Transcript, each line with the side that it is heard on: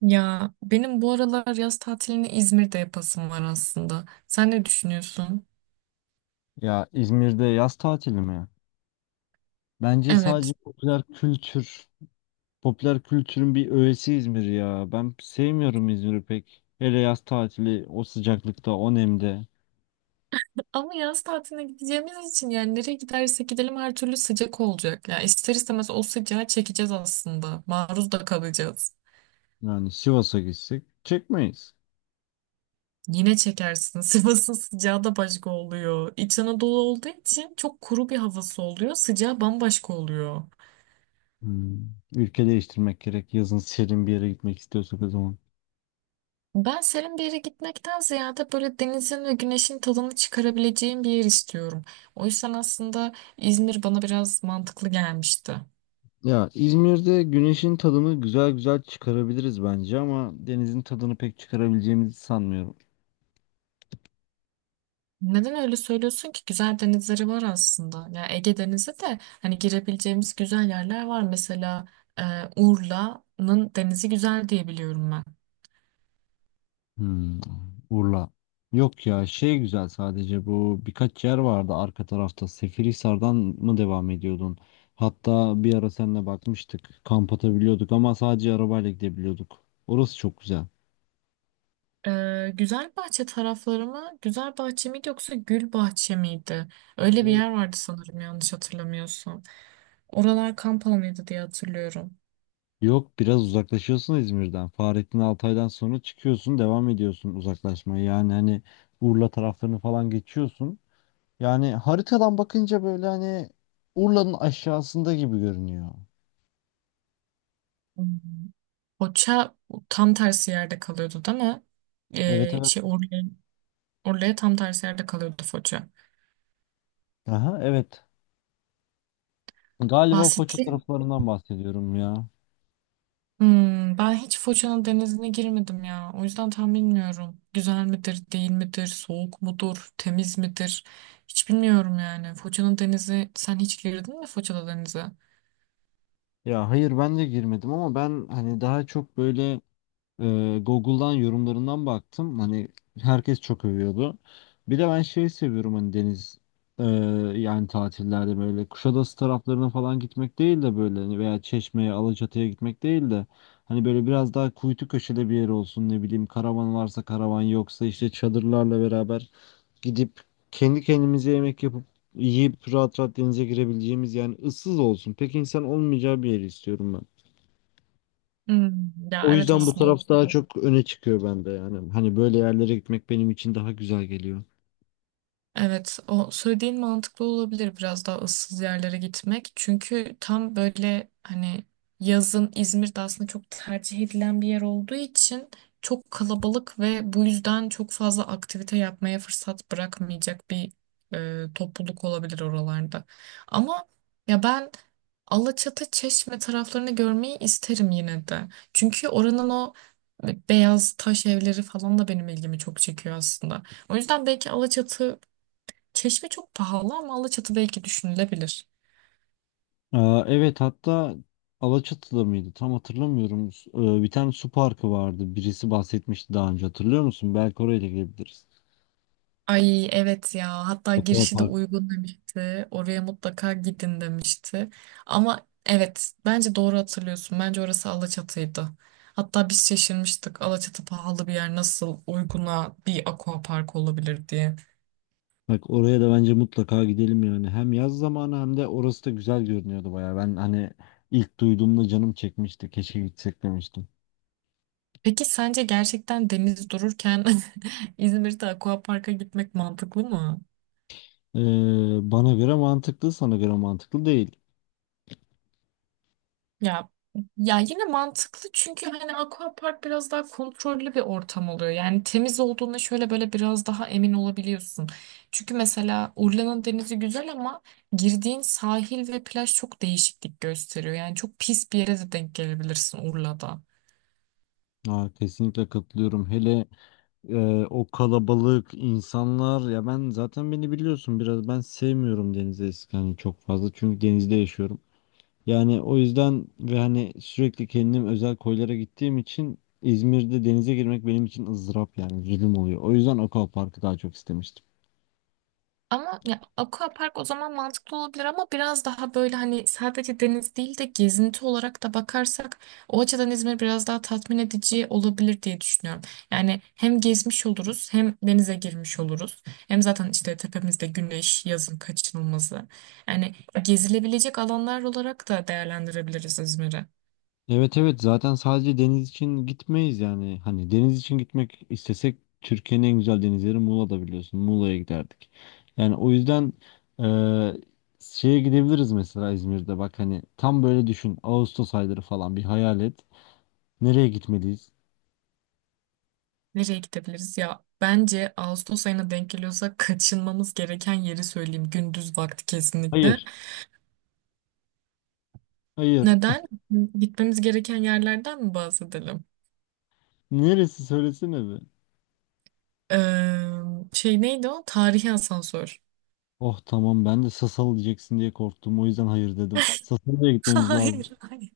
right: Ya benim bu aralar yaz tatilini İzmir'de yapasım var aslında. Sen ne düşünüyorsun?
left: Ya İzmir'de yaz tatili mi? Bence sadece
right: Evet.
left: popüler kültür, popüler kültürün bir öğesi İzmir ya. Ben sevmiyorum İzmir'i pek. Hele yaz tatili o sıcaklıkta, o nemde.
right: Ama yaz tatiline gideceğimiz için yani nereye gidersek gidelim her türlü sıcak olacak. Ya ister istemez o sıcağı çekeceğiz aslında. Maruz da kalacağız.
left: Yani Sivas'a gitsek çekmeyiz.
right: Yine çekersin. Sivas'ın sıcağı da başka oluyor. İç Anadolu olduğu için çok kuru bir havası oluyor. Sıcağı bambaşka oluyor.
left: Hmm. Ülke değiştirmek gerek. Yazın serin bir yere gitmek istiyorsak o zaman.
right: Ben serin bir yere gitmekten ziyade böyle denizin ve güneşin tadını çıkarabileceğim bir yer istiyorum. O yüzden aslında İzmir bana biraz mantıklı gelmişti.
left: Ya İzmir'de güneşin tadını güzel güzel çıkarabiliriz bence ama denizin tadını pek çıkarabileceğimizi sanmıyorum.
right: Neden öyle söylüyorsun ki? Güzel denizleri var aslında. Ya Ege Denizi de hani girebileceğimiz güzel yerler var. Mesela e, Urla'nın denizi güzel diye biliyorum ben.
left: Hmm, Urla. Yok ya güzel sadece bu birkaç yer vardı arka tarafta. Seferihisar'dan mı devam ediyordun? Hatta bir ara seninle bakmıştık. Kamp atabiliyorduk ama sadece arabayla gidebiliyorduk. Orası çok güzel.
right: Güzelbahçe tarafları mı? Güzelbahçe miydi yoksa Gülbahçe miydi? Öyle bir
left: Buraya-
right: yer vardı sanırım yanlış hatırlamıyorsam. Oralar kamp alanıydı diye hatırlıyorum.
left: Yok biraz uzaklaşıyorsun İzmir'den. Fahrettin Altay'dan sonra çıkıyorsun devam ediyorsun uzaklaşmaya. Yani hani Urla taraflarını falan geçiyorsun. Yani haritadan bakınca böyle hani Urla'nın aşağısında gibi görünüyor.
right: Hmm. Foça tam tersi yerde kalıyordu değil mi?
left: Evet
right: Ee,
left: evet.
right: şey Urla, Urla'ya tam tersi yerde kalıyordu Foça.
left: Aha evet. Galiba Foça
right: Bahsetti.
left: taraflarından bahsediyorum ya.
right: Hmm, ben hiç Foça'nın denizine girmedim ya. O yüzden tam bilmiyorum. Güzel midir, değil midir, soğuk mudur, temiz midir? Hiç bilmiyorum yani. Foça'nın denizi, sen hiç girdin mi Foça'da denize?
left: Ya hayır ben de girmedim ama ben hani daha çok böyle Google'dan yorumlarından baktım. Hani herkes çok övüyordu. Bir de ben seviyorum hani deniz e, yani tatillerde böyle Kuşadası taraflarına falan gitmek değil de böyle hani veya Çeşme'ye, Alaçatı'ya gitmek değil de hani böyle biraz daha kuytu köşede bir yer olsun ne bileyim karavan varsa karavan yoksa işte çadırlarla beraber gidip kendi kendimize yemek yapıp yiyip rahat rahat denize girebileceğimiz yani ıssız olsun. Pek insan olmayacağı bir yeri istiyorum ben.
right: Hmm, ya
left: O
right: evet
left: yüzden bu
right: aslında
left: taraf daha çok öne çıkıyor bende yani. Hani böyle yerlere gitmek benim için daha güzel geliyor.
right: evet o söylediğin mantıklı olabilir, biraz daha ıssız yerlere gitmek. Çünkü tam böyle hani yazın İzmir'de aslında çok tercih edilen bir yer olduğu için çok kalabalık ve bu yüzden çok fazla aktivite yapmaya fırsat bırakmayacak bir topluluk olabilir oralarda. Ama ya ben Alaçatı, Çeşme taraflarını görmeyi isterim yine de. Çünkü oranın o beyaz taş evleri falan da benim ilgimi çok çekiyor aslında. O yüzden belki Alaçatı, Çeşme çok pahalı ama Alaçatı belki düşünülebilir.
left: Aa, evet hatta Alaçatı'da mıydı? Tam hatırlamıyorum. Su- bir tane su parkı vardı. Birisi bahsetmişti daha önce hatırlıyor musun? Belki oraya da gidebiliriz.
right: Ay evet ya, hatta girişi de
left: Aquapark.
right: uygun demişti. Oraya mutlaka gidin demişti. Ama evet, bence doğru hatırlıyorsun. Bence orası Alaçatı'ydı. Hatta biz şaşırmıştık, Alaçatı pahalı bir yer nasıl uyguna bir aquapark olabilir diye.
left: Bak oraya da bence mutlaka gidelim yani. Hem yaz zamanı hem de orası da güzel görünüyordu baya. Ben hani ilk duyduğumda canım çekmişti. Keşke gitsek demiştim.
right: Peki sence gerçekten deniz dururken İzmir'de aquaparka gitmek mantıklı mı?
left: Ee, bana göre mantıklı, sana göre mantıklı değil.
right: Ya ya yine mantıklı çünkü hani aquapark biraz daha kontrollü bir ortam oluyor. Yani temiz olduğuna şöyle böyle biraz daha emin olabiliyorsun. Çünkü mesela Urla'nın denizi güzel ama girdiğin sahil ve plaj çok değişiklik gösteriyor. Yani çok pis bir yere de denk gelebilirsin Urla'da.
left: Ha, kesinlikle katılıyorum. Hele e, o kalabalık insanlar ya ben zaten beni biliyorsun biraz ben sevmiyorum denize eski hani çok fazla çünkü denizde yaşıyorum. Yani o yüzden ve hani sürekli kendim özel koylara gittiğim için İzmir'de denize girmek benim için ızdırap yani zulüm oluyor. O yüzden Aquapark'ı daha çok istemiştim.
right: Ama ya aquapark o zaman mantıklı olabilir, ama biraz daha böyle hani sadece deniz değil de gezinti olarak da bakarsak o açıdan İzmir biraz daha tatmin edici olabilir diye düşünüyorum. Yani hem gezmiş oluruz hem denize girmiş oluruz. Hem zaten işte tepemizde güneş yazın kaçınılmazı. Yani gezilebilecek alanlar olarak da değerlendirebiliriz İzmir'i.
left: Evet evet zaten sadece deniz için gitmeyiz yani. Hani deniz için gitmek istesek Türkiye'nin en güzel denizleri Muğla'da biliyorsun. Muğla'ya giderdik. Yani o yüzden eee, şeye gidebiliriz mesela İzmir'de. Bak hani tam böyle düşün. Ağustos ayları falan bir hayal et. Nereye gitmeliyiz?
right: Nereye gidebiliriz? Ya bence Ağustos ayına denk geliyorsa kaçınmamız gereken yeri söyleyeyim. Gündüz vakti kesinlikle.
left: Hayır. Hayır.
right: Neden? Gitmemiz gereken yerlerden mi bahsedelim?
left: Neresi söylesene be.
right: Ee, Şey neydi o? Tarihi asansör.
left: Oh tamam ben de Sasal diyeceksin diye korktum. O yüzden hayır dedim. Sasalı'ya gitmemiz lazım.
right: Hayır, hayır.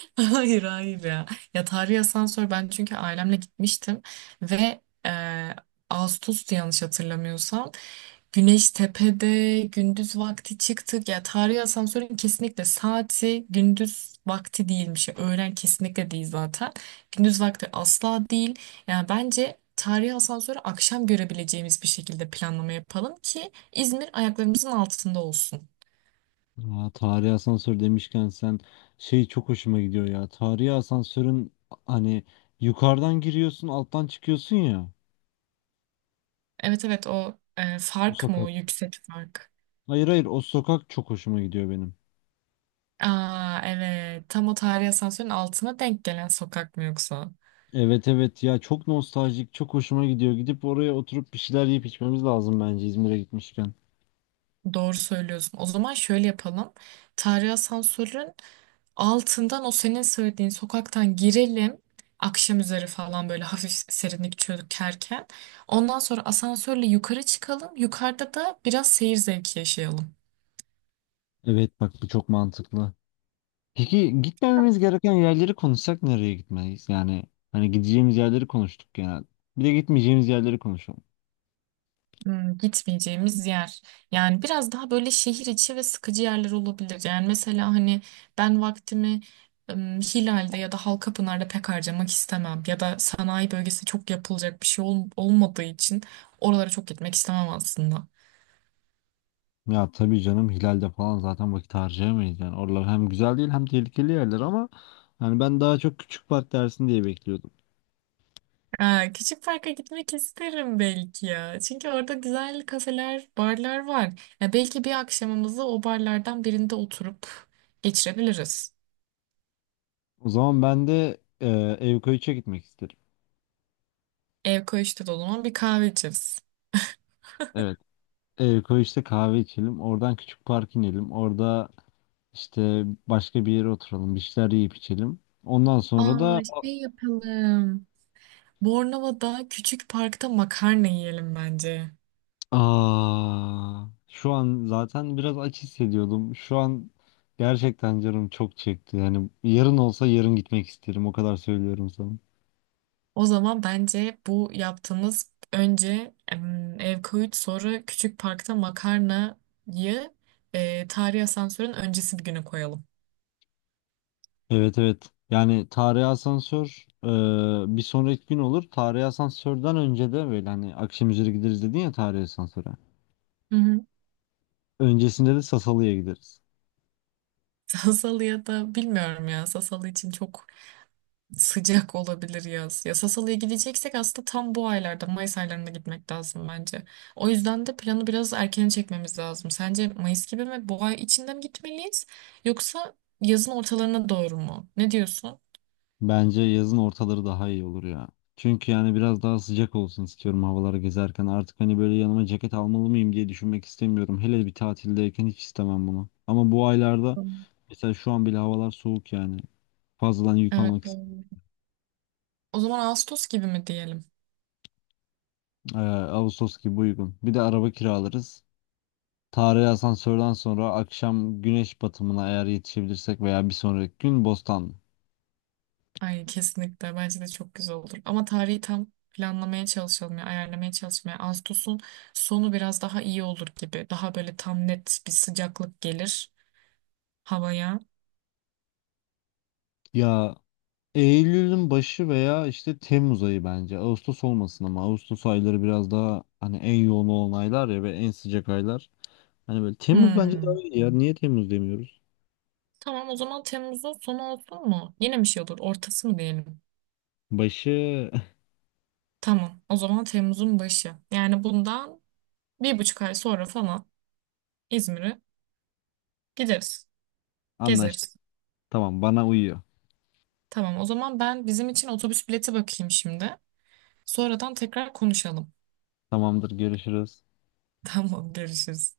right: Hayır, hayır ya. Ya tarihi asansör, ben çünkü ailemle gitmiştim ve e, Ağustos'tu yanlış hatırlamıyorsam. Güneş tepede, gündüz vakti çıktık. Ya tarihi asansörün kesinlikle saati gündüz vakti değilmiş. Ya, öğlen kesinlikle değil zaten. Gündüz vakti asla değil. Yani bence tarihi asansörü akşam görebileceğimiz bir şekilde planlama yapalım ki İzmir ayaklarımızın altında olsun.
left: Aa, tarihi asansör demişken sen çok hoşuma gidiyor ya. Tarihi asansörün hani yukarıdan giriyorsun alttan çıkıyorsun ya.
right: Evet evet, o
left: O
right: fark mı, o
left: sokak.
right: yüksek fark?
left: Hayır hayır o sokak çok hoşuma gidiyor benim.
right: Aa evet, tam o tarihi asansörün altına denk gelen sokak mı yoksa?
left: Evet evet ya çok nostaljik çok hoşuma gidiyor. Gidip oraya oturup bir şeyler yiyip içmemiz lazım bence İzmir'e gitmişken.
right: Doğru söylüyorsun. O zaman şöyle yapalım. Tarihi asansörün altından, o senin söylediğin sokaktan girelim. Akşam üzeri falan, böyle hafif serinlik çökerken. Ondan sonra asansörle yukarı çıkalım. Yukarıda da biraz seyir zevki yaşayalım.
left: Evet bak bu çok mantıklı. Peki gitmememiz gereken yerleri konuşsak nereye gitmeliyiz? Yani hani gideceğimiz yerleri konuştuk genel. Bir de gitmeyeceğimiz yerleri konuşalım.
right: Hmm, gitmeyeceğimiz yer. Yani biraz daha böyle şehir içi ve sıkıcı yerler olabilir. Yani mesela hani ben vaktimi Hilal'de ya da Halkapınar'da pek harcamak istemem. Ya da sanayi bölgesi, çok yapılacak bir şey olmadığı için oralara çok gitmek istemem aslında.
left: Ya tabii canım Hilal'de falan zaten vakit harcayamayız yani. Oralar hem güzel değil hem tehlikeli yerler ama yani ben daha çok küçük park dersin diye bekliyordum.
right: Ha, küçük parka gitmek isterim belki ya. Çünkü orada güzel kafeler, barlar var. Ya belki bir akşamımızı o barlardan birinde oturup geçirebiliriz.
left: O zaman ben de Evkoğaç'a gitmek isterim.
right: Ev koğuşta da o zaman bir kahve içeriz.
left: Evet. Evkoğaç'ta kahve içelim. Oradan küçük park inelim. Orada işte başka bir yere oturalım. Bir şeyler yiyip içelim. Ondan sonra
right: Aa,
left: da...
right: şey yapalım. Bornova'da küçük parkta makarna yiyelim bence.
left: Aa, şu an zaten biraz aç hissediyordum. Şu an gerçekten canım çok çekti. Yani yarın olsa yarın gitmek isterim. O kadar söylüyorum sana.
right: O zaman bence bu yaptığımız, önce ev koyut, sonra küçük parkta makarnayı tarihi asansörün öncesi bir güne koyalım.
left: Evet evet. Yani tarihi asansör bir sonraki gün olur. Tarihi asansörden önce de böyle hani akşam üzeri gideriz dedin ya tarihi asansöre.
right: Hı hı.
left: Öncesinde de Sasalı'ya gideriz.
right: Sasalı'ya da bilmiyorum ya. Sasalı için çok sıcak olabilir yaz. Ya Sassal'a gideceksek aslında tam bu aylarda, Mayıs aylarında gitmek lazım bence. O yüzden de planı biraz erken çekmemiz lazım. Sence Mayıs gibi mi, bu ay içinde mi gitmeliyiz yoksa yazın ortalarına doğru mu? Ne diyorsun?
left: Bence yazın ortaları daha iyi olur ya. Çünkü yani biraz daha sıcak olsun istiyorum havalara gezerken. Artık hani böyle yanıma ceket almalı mıyım diye düşünmek istemiyorum. Hele bir tatildeyken hiç istemem bunu. Ama bu aylarda
right: Hmm.
left: mesela şu an bile havalar soğuk yani. Fazladan yük
right: Evet,
left: almak istemiyorum.
right: doğru. O zaman Ağustos gibi mi diyelim?
left: Ee, Ağustos gibi uygun. Bir de araba kiralarız. Tarihi asansörden sonra akşam güneş batımına eğer yetişebilirsek veya bir sonraki gün Bostan.
right: Ay kesinlikle, bence de çok güzel olur. Ama tarihi tam planlamaya çalışalım ya, ayarlamaya çalışmaya. Ağustos'un sonu biraz daha iyi olur gibi. Daha böyle tam net bir sıcaklık gelir havaya.
left: Ya Eylül'ün başı veya işte Temmuz ayı bence. Ağustos olmasın ama Ağustos ayları biraz daha hani en yoğun olan aylar ya ve en sıcak aylar. Hani böyle Temmuz bence daha
right: Hmm.
left: iyi ya. Niye Temmuz demiyoruz?
right: Tamam, o zaman Temmuz'un sonu olsun mu? Yine bir şey olur. Ortası mı diyelim?
left: Başı.
right: Tamam. O zaman Temmuz'un başı. Yani bundan 1,5 ay sonra falan İzmir'e gideriz.
left: anlaştık.
right: Gezeriz.
left: Tamam bana uyuyor.
right: Tamam, o zaman ben bizim için otobüs bileti bakayım şimdi. Sonradan tekrar konuşalım.
left: Tamamdır görüşürüz.
right: Tamam, görüşürüz.